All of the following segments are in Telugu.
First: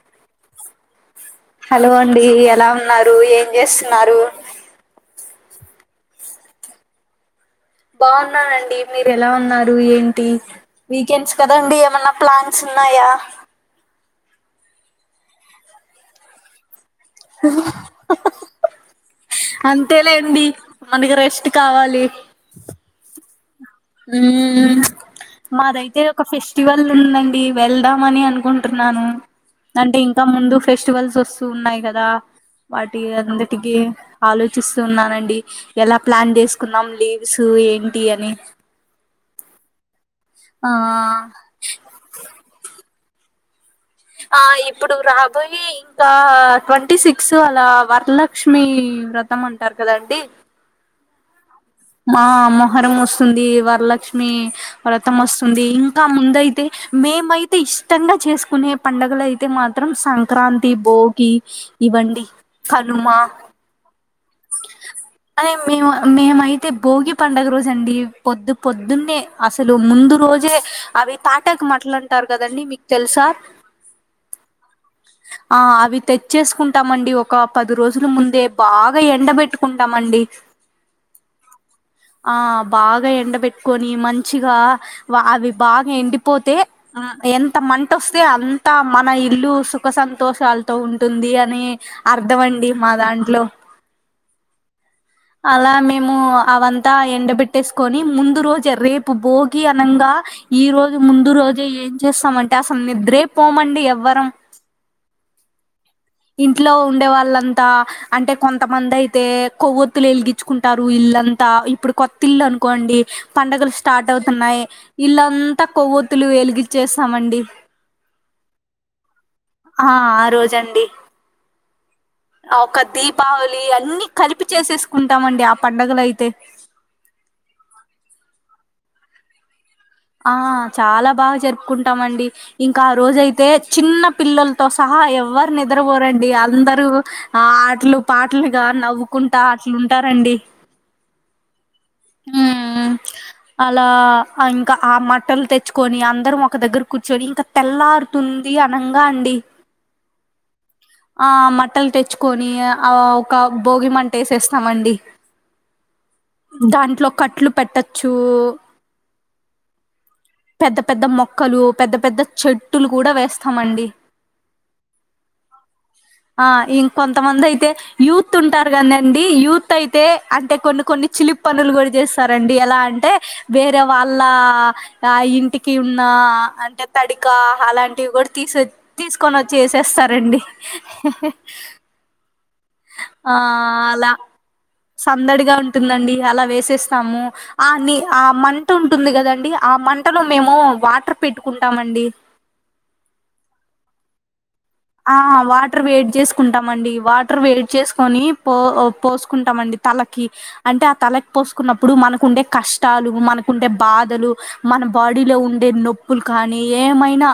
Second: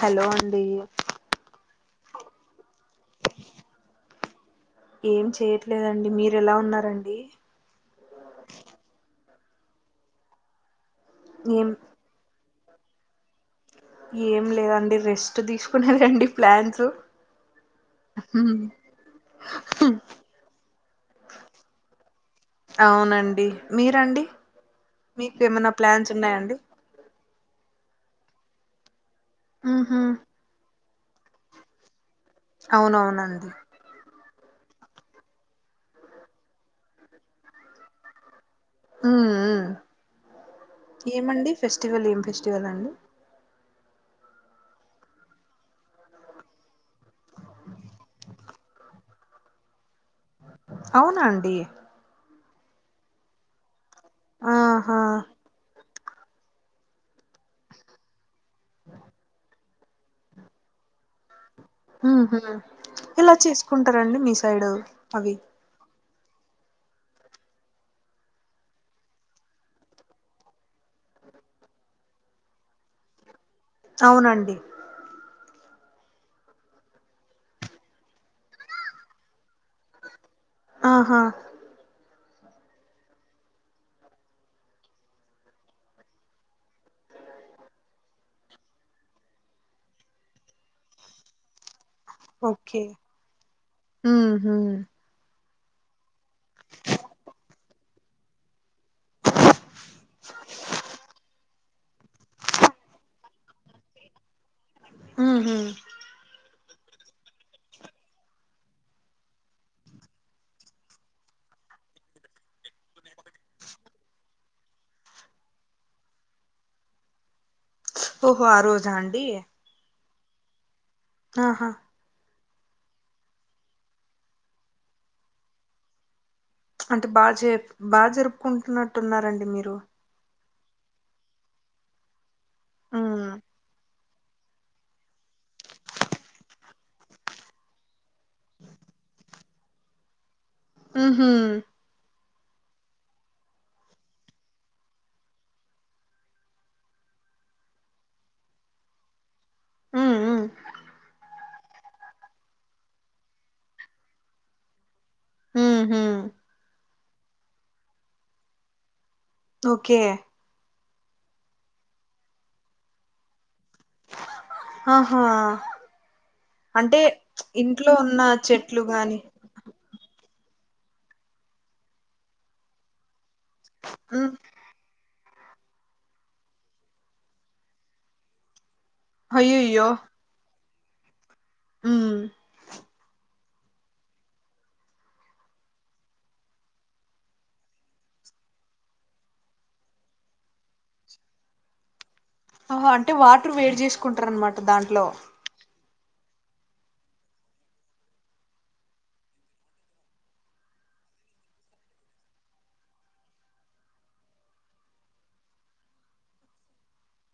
హలో అండి హలో అండి ఎలా ఉన్నారు ఏం చేస్తున్నారు ఏం చేయ్యట్లేదండి మీరు ఎలా ఉన్నారండి బాగున్నానండి మీరు ఎలా ఉన్నారు ఏంటి వీకెండ్స్ కదా ఏం అండి ఏమన్నా ప్లాన్స్ ఉన్నాయ ఏం లేదండి రెస్ట్ తీసుకునేదె అండి ప్లాన్స్ హ హ అంతేలే అండి మనకి రెస్ట్ కావాలి అవునండి మీరండి మ్ మీకు మా ఏమైనా దగ్గర ప్లాన్స్ ఒక ఉన్నాయండి ఫెస్టివల్ ఉందండి వెళ్దాం అని అనుకుంటున్నాను. అంటే ఉహు ఇంకా ముందు ఫెస్టివల్స్ వస్తూ ఉన్నాయి కదా? వాటి అవునవునండి అన్నిటికీ ఆలోచిస్తూ ఉన్నానండి. ఎలా ప్లాన్ చేసుకున్నాం లీవ్స్ ఏంటి అని మ్ మ్ ఆ ఉ ఏమండి ఫెస్టివల్, ఏం ఫెస్టివల్ అండి? ఆ ఇప్పుడు రాబోయి ఇంకా ట్వంటీ సిక్స్ అలా వరలక్ష్మి వ్రతం అంటారు కదండి. అవునా అండి? ఆ మొహరం వస్తుంది, వరలక్ష్మి ఆహా వ్రతం వస్తుంది ఇంకా ముందయి మేమైతే ఇష్టంగా చేసుకునే పండుగలు అయితే మాత్రం సంక్రాంతి, భోగి. ఇవన్నీ ఉహు కనుమ ఎలా చేసుకుంటారండి మీ సైడ్ అవి. అని మేము మేమైతే భోగి పండుగ రోజు అండి పొద్దు పొద్దున్నే అసలు ముందు రోజే. అవి తాటక్ మట్లు అంటారు కదండీ మీకు తెలుసా? అవునండి ఆ అవి తెచ్చేసుకుంటామండి ఒక పది రోజుల ముందే బాగా బాగా ఎండ పెట్టుకుంటామండి. ఆహా! ఆ బాగా ఎండ పెట్టుకొని మంచిగా అవి బాగా ఎండిపోతే ఆ ఎంత మంట వస్తే అంత మన ఇల్లు సుఖ సంతోషాలతో ఉంటుంది అని అర్థమండి మా దాంట్లో మ్ హు అలా మేము అవంతా ఎండబెట్టేసుకొని ముందు రోజు రేపు భోగి అనగా ఈ రోజు ముందు రోజే ఏం చేస్తామంటే అసలు నిద్రే పోమండి ఎవ్వరం. మ్ హు ఇంట్లో ఉండే వాళ్ళంతా అంటే కొంత కొంతమంది అయితే కొవ్వొత్తులు వెలిగించుకుంటారు ఇల్లంతా. ఇప్పుడు కొత్త ఇల్లు అనుకోండి పండగలు స్టార్ట్ అవుతున్నాయి. ఇల్లంతా కొవ్వొతులు వెలిగిచ్చేస్తామండి. ఓహో ఆ రోజా అండి ఆ ఆరోజండి. ఆహా! ఆ ఒక దీపావళి అన్నీ కలిపి చేసేసుకుంటామండి ఆ పండుగలో అయితే అంటే బాగా జరుపుకుంటున్నట్టున్నారండి మీరు. ఆ చాలా బాగా జరుపుకుంటామండి. ఇంకా ఆ ఉమ్ రోజయితే చిన్న పిల్లలు తో సహా ఎవరు నిద్రపోరండి అందరూ ఆ ఆటలు, పాటలు గా నవ్వుకుంటా ఉంటారండి మ్ హు మ్ మ్ హూ అలా ఇంకా ఆ మట్టలు తెచ్చుకొని అందరం ఒక దగ్గర కూర్చొని ఇంకా తెల్లారుతుంది ఆనంగా అండి ఉమ్ ఉమ్ ఆ మట్టలు తెచ్చుకొని ఆ ఒక భోగి మంట వేసేస్తామండి. మ్ హు దాంట్లో కట్లు పెట్టచ్చు. ఓకే పెద్ద పెద్ద మొక్కలు పెద్ద పెద్ద చెట్టులు కూడా వేస్తామండి. ఆహా ఆ ఇంక అంటే కొంతమంది అయితే ఇంట్లో ఉన్న యూత్ ఉంటారు. చెట్లు గాని కదండి. యూత్ అయితే అంటే కొన్ని కొన్ని చిలిపీ పనులు కూడా చేస్తారండి ఎలా అంటే వేరే వాళ్ళ ఉమ్ ఆ ఇంటికి ఉన్న అంటే తడికా అలాంటివి కూడా తీసి తీసుకొని వచ్చి అయ్యయ్యో ఎసేస్తారండి. హ్ ఆ ఆలా సందడిగా ఉంటుందండి. అలా వేసేస్తాము ఆ నీ ఆ మంట ఉంటుంది కదండి ఆ మంటలో మేము వాటర్ పెట్టుకుంటామండి ఆహా అంటే వాటర్ వేడి చేసుకుంటారనమాట ఆహా వాట్ వేడి చేసుకుంటామండి. వాటర్ వేడి చేసుకొని పో పోసుకుంటామండి. తలకి అంటే ఆ తలకి పోసుకున్నప్పుడు మనకుండే కష్టాలు మనకుండే బాధలు మన బాడీలో ఉండే నొప్పులు కానీ ఏమైనా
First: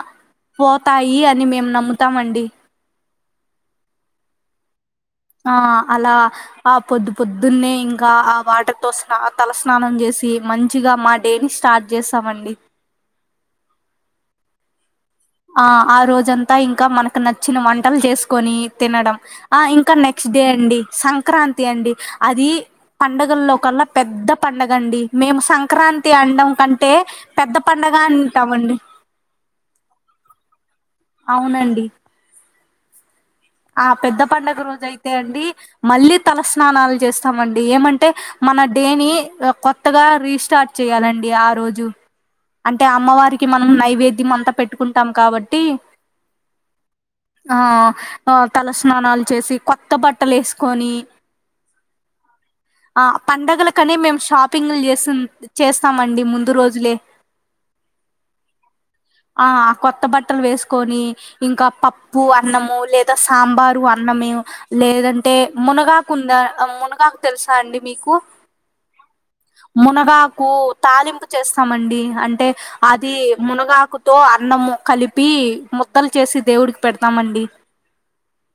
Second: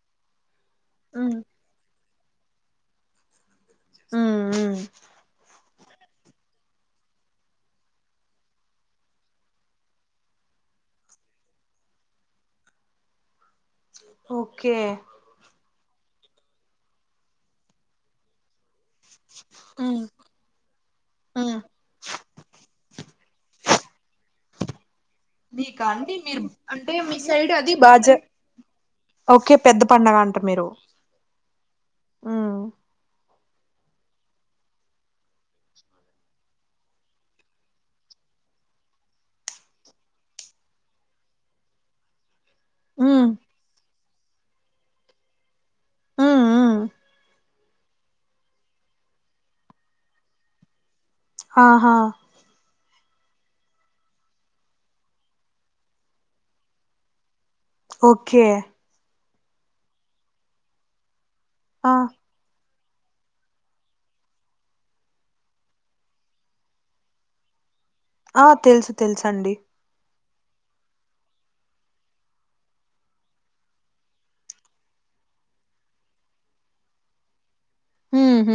పోతాయి. ఉమ్ అని మేము నమ్ముతామండి. ఉమ్ ఉమ్ ఆ అలా ఆ పొద్దు పొద్దున్నే ఇంకా ఆ వాటర్ తో స తలస్నానం చేసి మంచిగా మా డే ని స్టార్ట్ చేస్తామండి ఓకే ఆ ఆ రోజంతా ఇంకా మనకు నచ్చిన వంటలు చేసుకొని తినడం ఆ ఇంకా ఉమ్ నెక్స్ట్ డే అండి ఉమ్ సంక్రాంతి అండి అది పండుగల్లో కల్లా పెద్ద పండగ అండి మేము మీకా సంక్రాంతి అండి మీరు అండం కంటే అంటే మీ సైడ్ పెద్ద అది పండగ బాజ అంటాం. అండీ ఓకే పెద్ద పండగ అంటరు. మీరు అవును అండీ ఉ ఆ పెద్ద పండగ రోజు అయితే అండి. మళ్ళీ తలస్నానాలు చేస్తాము. అండీ ఏమంటే మన డే ని కొత్తగా రీస్టార్ట్ చేయాలండి ఆ రోజు అంటే ఉమ్ అమ్మవారికి మనం నైవేద్యం అంత పెట్టుకుంటాం కాబట్టి ఉమ్ ఉమ్ ఆ తలస్నానాలు చేసి కొత్త బట్టలు ఎసుకొని ఆహా ఆ పండగలకనే మేము షాపింగ్లు చేసి చేస్తామండి. ముందు రోజులే ఓకే ఆ అ కొత్త బట్టలు వేసుకొని ఇంకా ఆ పప్పు అన్నము. లేద్ సాంబారు అన్నమే లేదంటే మునగాకు ఉందా మునగాకు తెలుసా అండి మీకు ఆ తెలుసు తెలుసు అండి మునగాకు తాలింపు చేస్తాము. అండీ అంటే అది మునగాకుతో అన్నము కలిపి ముద్దలు చేసి దేవుడికి పెడతాము అండీ. ఉహ్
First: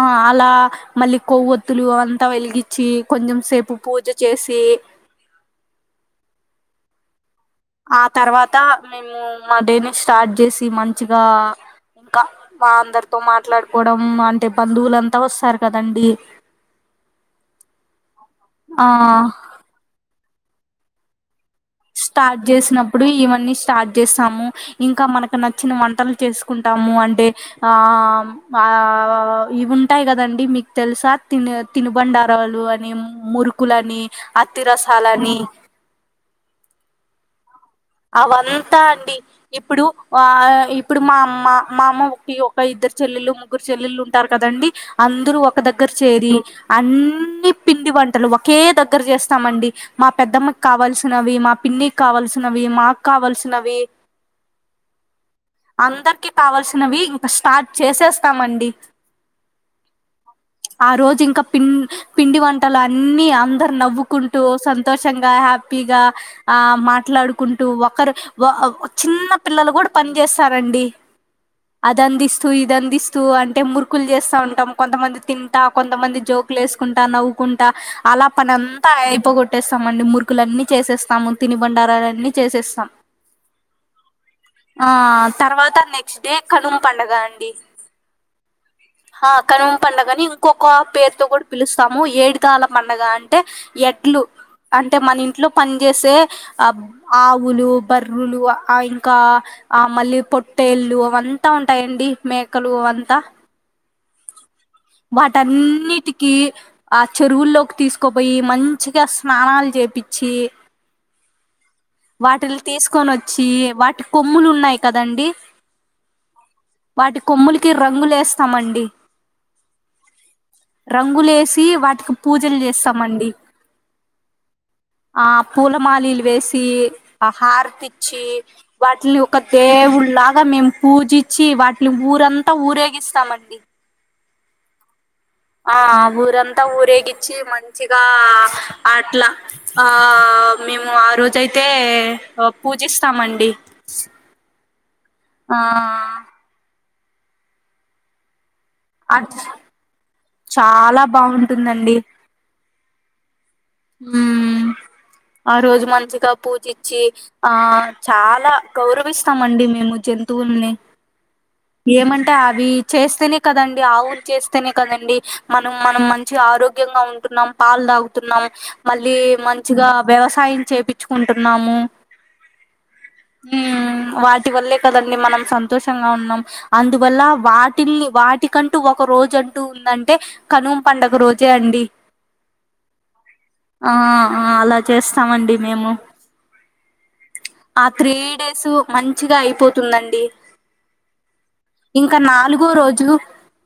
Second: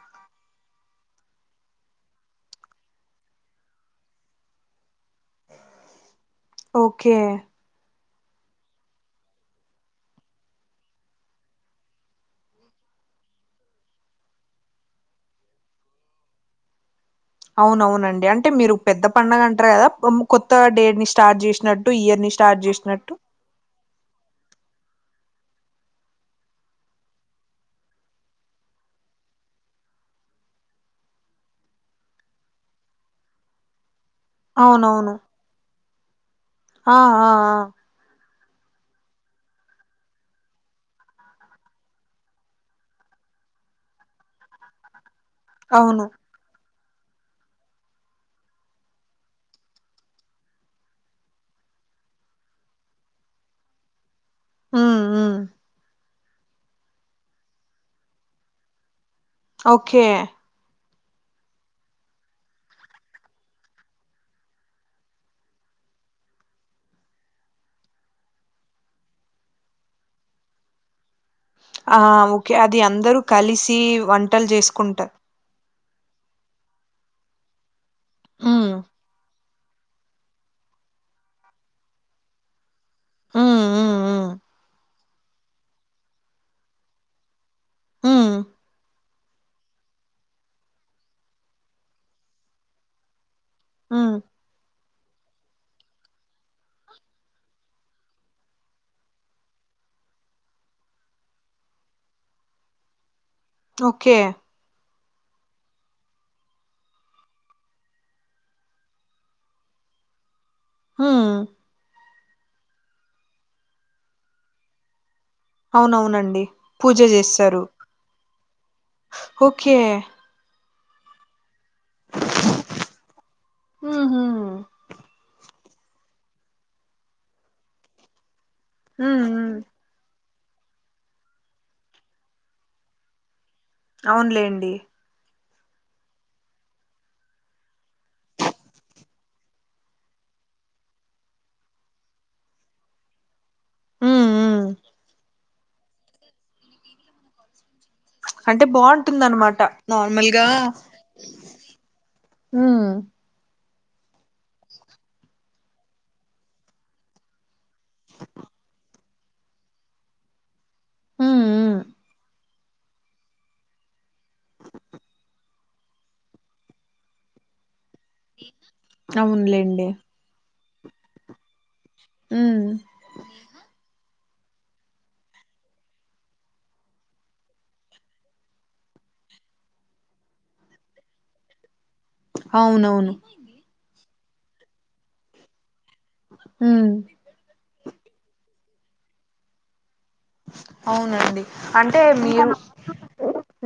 ఆ అలా మళ్ళీ కొవ్వొత్తులు వెలిగించి అంతా వెలిగిచ్చి కొంచెం సేపు పూజ చేసి ఓకే ఆ తర్వాత మేము మా డేని స్టార్ట్ చేసి మంచిగా ఇంకా మా అందరితో మాట్లాడుకోవడం అంటే బంధువులుంతా వస్తరు కదా అండీ అవునవును అండీ అంటే మీరు ఆ పెద్ద పడుగ అంటరు కదా ఉమ్ కొత్త డేట్ని స్టార్ట్ చేసినట్ స్టార్ట్ చేసినప్పుడు ఇవన్నీ స్టార్ట్ చేసాము ఇంకా మనకు నచ్చిన వంటలు చేసుకుంటాము అంటే ఆ వ ఇవి ఉంటయి కదా అండీ మీకు తెలుసా తినే తినుబండారాలు అని మ్ మురుకు కులని అవునవును అత్తిరసాలని ఆ ఆ ఆ అవంతా అండి ఇప్పుడు వ ఆ ఇప్పుడు మా అమ్మ మా అమ్మ ఒకె ఒక ఇద్దరు చెల్లెలు ముగ్గురు చెల్లెళ్ళు ఉంటరు కదండి అందరు ఒక దగ్గర అవును చేరి అన్నీ పిండి వంటలు ఒకే దగ్గర చేస్తాము అండీ మా పెద్దమ్మకి కావల్సినవి మా పిన్నికి కావల్సిన నవి మాకు కావాల్సినవి ఉమ్ ఉమ్ అందరికి కావల్సినవి ఇంకా స్టార్ట్ చేసేస్తమండి ఓకే ఆ రోజు ఇంకా పిం పిండి వంటలు అన్ని అందరు నవ్వుకుంటూ సంతోషంగా హప్ పిగా ఆ మాట్లాడు కుంటూ ఒకరు వ చిన్న పిల్లలు గుడా పని చేస్తారు అండీ ఆ అది అందిస్తూ ఓకే ఇది అది అందిస్తూ అందరూ అంటే కలిసి మురుకులు చేస్తా వంటలు ఉంటాం చేసుకుంటారు కొంతమంది తిన్ ట కొంతమంది జోకులు వేసుకుంటా నవ్వుకుంటా అలా పని ఉమ్ అంతా అయిపోగొట్టేస్తామండి ముర్క్ కులన్నీ చేసేస్తాము తిని బండారాలన్నీ చేసేస్తాం ఉమ్ ఉమ్ ఆ తర్వాత నెక్స్ట్ డే కనుమ పండగ అండి ఉమ్ ఆ కనుమ పండగని ఇంకొక పేరుతో కూడా పిలుస్తాము ఏదికాలా పండగ అన్ టే ఉమ్ ఎడ్లు అంటే మన ఇంట్లో పనిచేసే ఆ ఆవులు బర్రులు ఆ ఇంకా ఆ మళ్ళీ పొట్టేళ్ళు అవంతా ఉంటాయండి మేకలు వంతా ఓకే వాటన్నిటికిీ ఆ చెరువుల్లోకి తీసుకోపోయి మంచిగా స్నానాలు చేపిచ్చి ఉమ్ వాటిల్ తీసుకొనోచ్చి వాటి కొమ్ములు ఉన్నాయి కదండి అవునవునండి పూజ వాటి చేస్తారు కొమ్ములకి రంగులేస్తామండి ఓకే రంగులేసి వాటికి పూజలు చేస్తామండి ఉహు ఆ పూలమాలిలు వేసి ఆ హార్తొచ్చి వాటిని ఉమ్ ఒక ఉమ్ దేవుళ్లాగా మేము పూజచ్చి వాటిని ఊరంతా ఊరేగిస్తామండి అవునులేండి ఆ ఊరంత ఊరేగిచ్చి మంచిగా అట్లా ఆ మేము ఆ రోజయితే పూజిస్తమండి ఉమ్ ఉమ్ ఆ అంటే అట్ బాగుంటుందనమట నార్మల్గా చాలా బాగుంటుందండి హ ఉమ్ ఆ రోజు మంచిగా పూజీచ్చి ఆ చాలా గౌరవిస్తమండి మేము జంతువుల్ని [inaudible] ఏమంటే అవి చేస్తేనే కదండి ఆవులు చేస్తేనే కదండి మనం మనం మంచి ఆరోగ్యంగా ఉంటున్నాం పాలు తాగ్ తున్నం మళ్ళీ అవునులేండి మంచిగా వ్యవసాయం చేపిచ్చుకుంటున్నాము ఉమ్ ఉమ్ వాటి వల్లే కదండి మనం సంతోషంగా ఉన్నాం అందువల్ల వాటిని వాటి కంటూ ఒక రోజు అంటూ ఉందంటే కనుమ పండుగ రోజే అండి అవునవును ఆ ఆ అలా చేస్తామండి మేము హ్మ్ ఆ త్రీ డేసు మంచిగా అయిపోతుందండి అవునండి అంటే ఇంకా మీరు నాలుగో రోజు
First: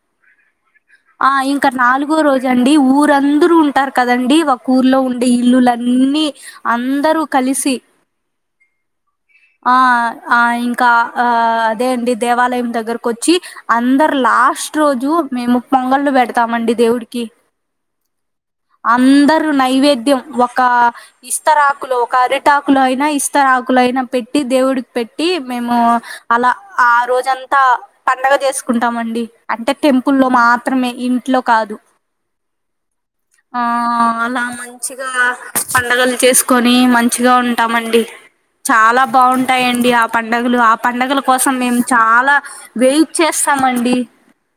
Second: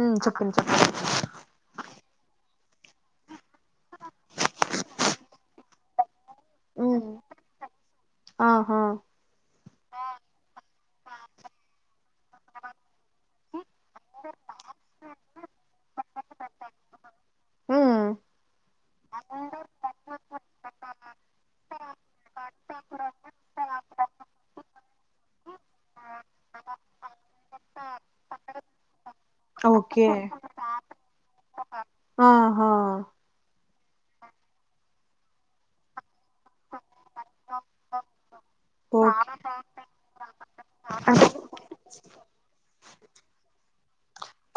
మ్ చెప్పండి చెప్పండి ఆ ఇంకా నాలుగో రోజు అండి ఊరందరూ ఉంటారు కదండి ఒక ఊర్లో ఉండే ఇల్లులన్నీ ఉమ్ అందరూ కలిసి ఆహా ఆ ఆ ఇంకా ఆ అదే అండి దేవాలయం దగ్గరకు వచ్చి అందరు లాస్ట్ రోజు మేము పొంగల్లు పెడతామండి దేవుడికి ఉమ్ అందరూ నైవేద్యం ఒక ఇస్తరాకులో ఒక అరిటాక్ కులో అయినా ఇస్తరాకులో అయినా పెట్టి దేవుడికి పెట్టి మేము అలా ఆ రోజంతా పండగ చేసుకుంటామండీ అంటే ఓకే టెంపుల్లో మాత్రమే ఇంట్లో కాదు ఆహా ఆ అలా మంచిగా పండగలు చేసుకొని మంచిగా ఉంటామండి చాలా బాగుంట ఓకే బాగుంటాయండి ఆ పండుగలు ఆ పండుగల అంటే కోసం మేము చాలా వెయిట్ చేస్తామండి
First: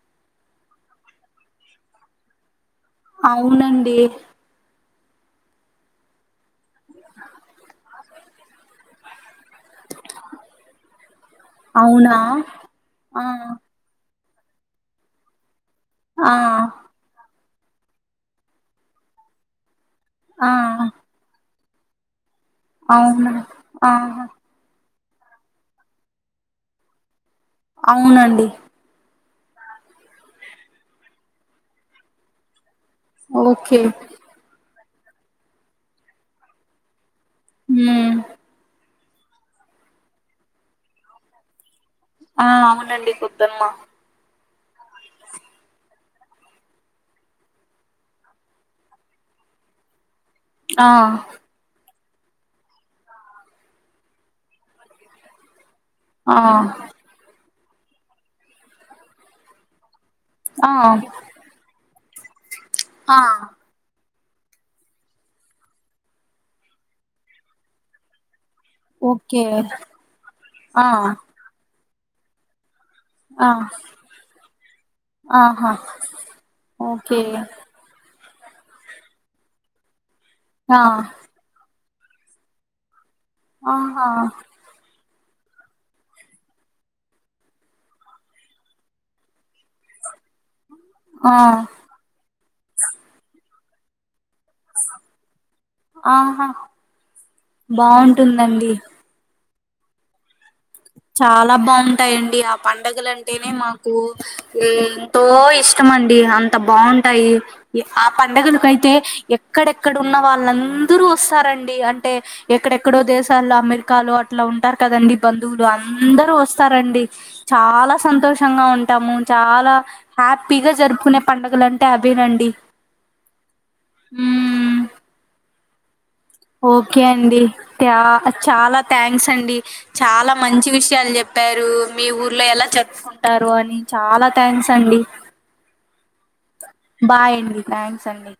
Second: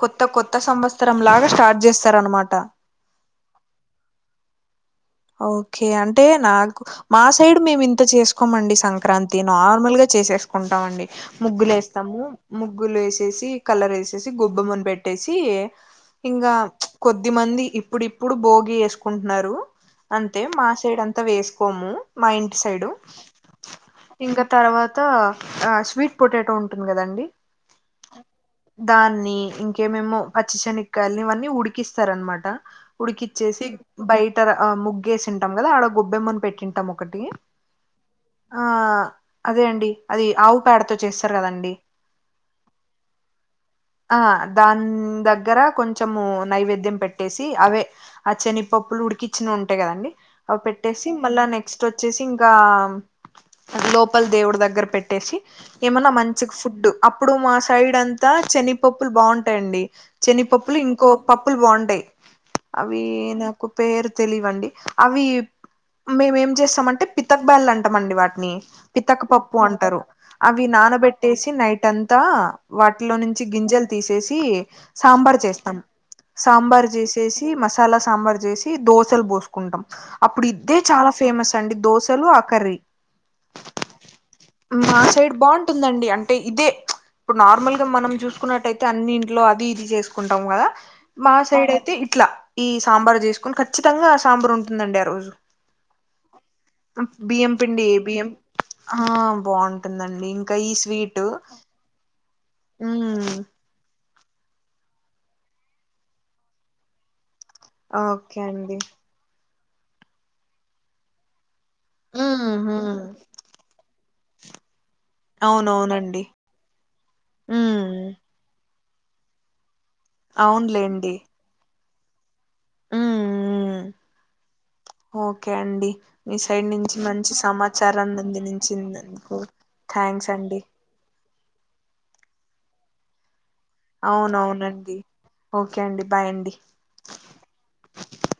కొత్త కొత్త సంవత్సరం లాగా స్టార్ట్ చేస్తారు అనమాట అవునండి ఓకే అంటే నాకు మా సైడ్ మేము ఇంత చేసుకోమండి సంక్రాంతి నార్మల్ గా చేసేసుకుంటాండి ముగ్గులు అవునా వేస్తాము ముగ్గులు ఆ ఏసేసి కలర్ ఏసేసి గొబ్బేమ్మని పెట్టేసి ఆ ఇంగా ప్చ్ కొద్ది మంది ఇప్పుడిప్పుడు బోగి చేసుకుంటున్నారు అంతే ఆ మా సైడ్ అంతా వేసుకోము మా ఇంటి సైడు అవును ఆహా ఇంగా తర్వాత ఆ స్వీట్ పొటాటో ఉంటుంది కదండి అవునండి దాన్ని ఇంకే ఏమేమో పచ్చి చేనిక్కాయాలని ఇవన్నీ ఉడికిస్తారనమాట ఉడికిచ్చేసి ఓకే బయట ఆ ముగ్గేసింటాం కదా ఆడ గొబ్బెమ్మని పెట్టింటాం ఒకటి మ్మ్ ఆ అదే అండి అది ఆవు పేడతో చేస్తారు కదండి ఆ అవునండి గొబ్బేమ్మ ఆ దాని దగ్గర కొంచెము నైవేద్యం పెట్టేసి అవే ఆ చెనిగపప్పులు ఉడికిచ్చినవి ఉంటాయి కదండి అవి ఆ పెట్టేసి మళ్ళా నె నెక్స్ట్ వచ్చేసి ఇంకా లోపల దేవుడి దగ్గర పెట్టేసి ఏమన్నా ఆ మంచి ఫుడ్ అప్పుడు మా సైడ్ అంతా చెనిగపప్పులు బాగుంటాయండి ఆ చెనిగపప్పులు ఇంకో పప్పులు బాగుంటాయ్ అవి ఆ నాకు పేరు తెలిదు దండి అవి మేమ ఏం చేస్తామంటే పితప్ బ్యాల్లు అంటామండి వాటిని పితక్ ఓకే పప్పు అంటారు అవి ఆ నానబెట్టేసి నైట్ అంతా వాటిలో నుంచి ఆ గింజలు తీసేసి సాంబార్ ఆహా చేస్తాం సాంబార్ ఓకే చేసేసి మ సాలా సాంబార్ చేసి దోసలు బోసుకుంటాం అప్పుడు ఆ ఇద్దే చాలా ఫేమస్ అండి దోశలు కర్రి ఆహా మా సైడ్ బాగుంటుందండి అంటే ఇదే ఇప్పుడు నార్మల్‌గా మనం చూసుకున్నట్టయితే అన్ని ఇంట్లో అది ఇది చేసుకుంటం కదా ఆ మా సైడ్ అయితే ఇట్లా ఈ సాంబార్ చేసుకొని ఖచ్చితంగా ఆ సాంబార్ ఉం టుందండి ఆరోజు ఆహా బియ్యం పిండి బియ్యం బావుంటుందండి హా బాగుంటుందండి ఇంకా ఈ స్వీట్ చాలా బాగుంటయండి ఆ ఉమ్ పండగలంటేనే మాకు ఎంతో ఇష్టమండి అంతా బాగుంటయి ఆ ఓకే అండి పండగలకైతే ఎక్కడెక్కడ ఉన్న వాళ్ళందరూ వస్తారండి అం టే ఉమ్ ఎక్కడెక్కడో ఉమ్ దేశాల్లో అమెరికాలో అట్లా ఉంటారు కదండి బంధువులు అవునవునండి అందరూ వస్తారండి చాలా ఉమ్ సంతోషంగా ఉంటాము చాలా హ్యాపీగా అవునులేండి జరుపుకునే పండగలంటే అదేనండి ఉమ్ ఉమ్ ఉమ్మ్ ఓకే అండి మీ సైడ్ నుంచి ఓకే మంచి అండి థ్యా సమాచారాన్ని చాలా థ్యాంక్స్ అందించిందికు అండి థ్యాంక్స్ చాలా అండి మంచి వి షయాలు చెప్పారు మీ ఊర్లో ఎలా జరుపుకుంటారో అని చాలా థ్యాంక్స్ అవునవునండి ఓకే అండి బాయ్ అండి బాయండి థ్యాంక్స్ అండి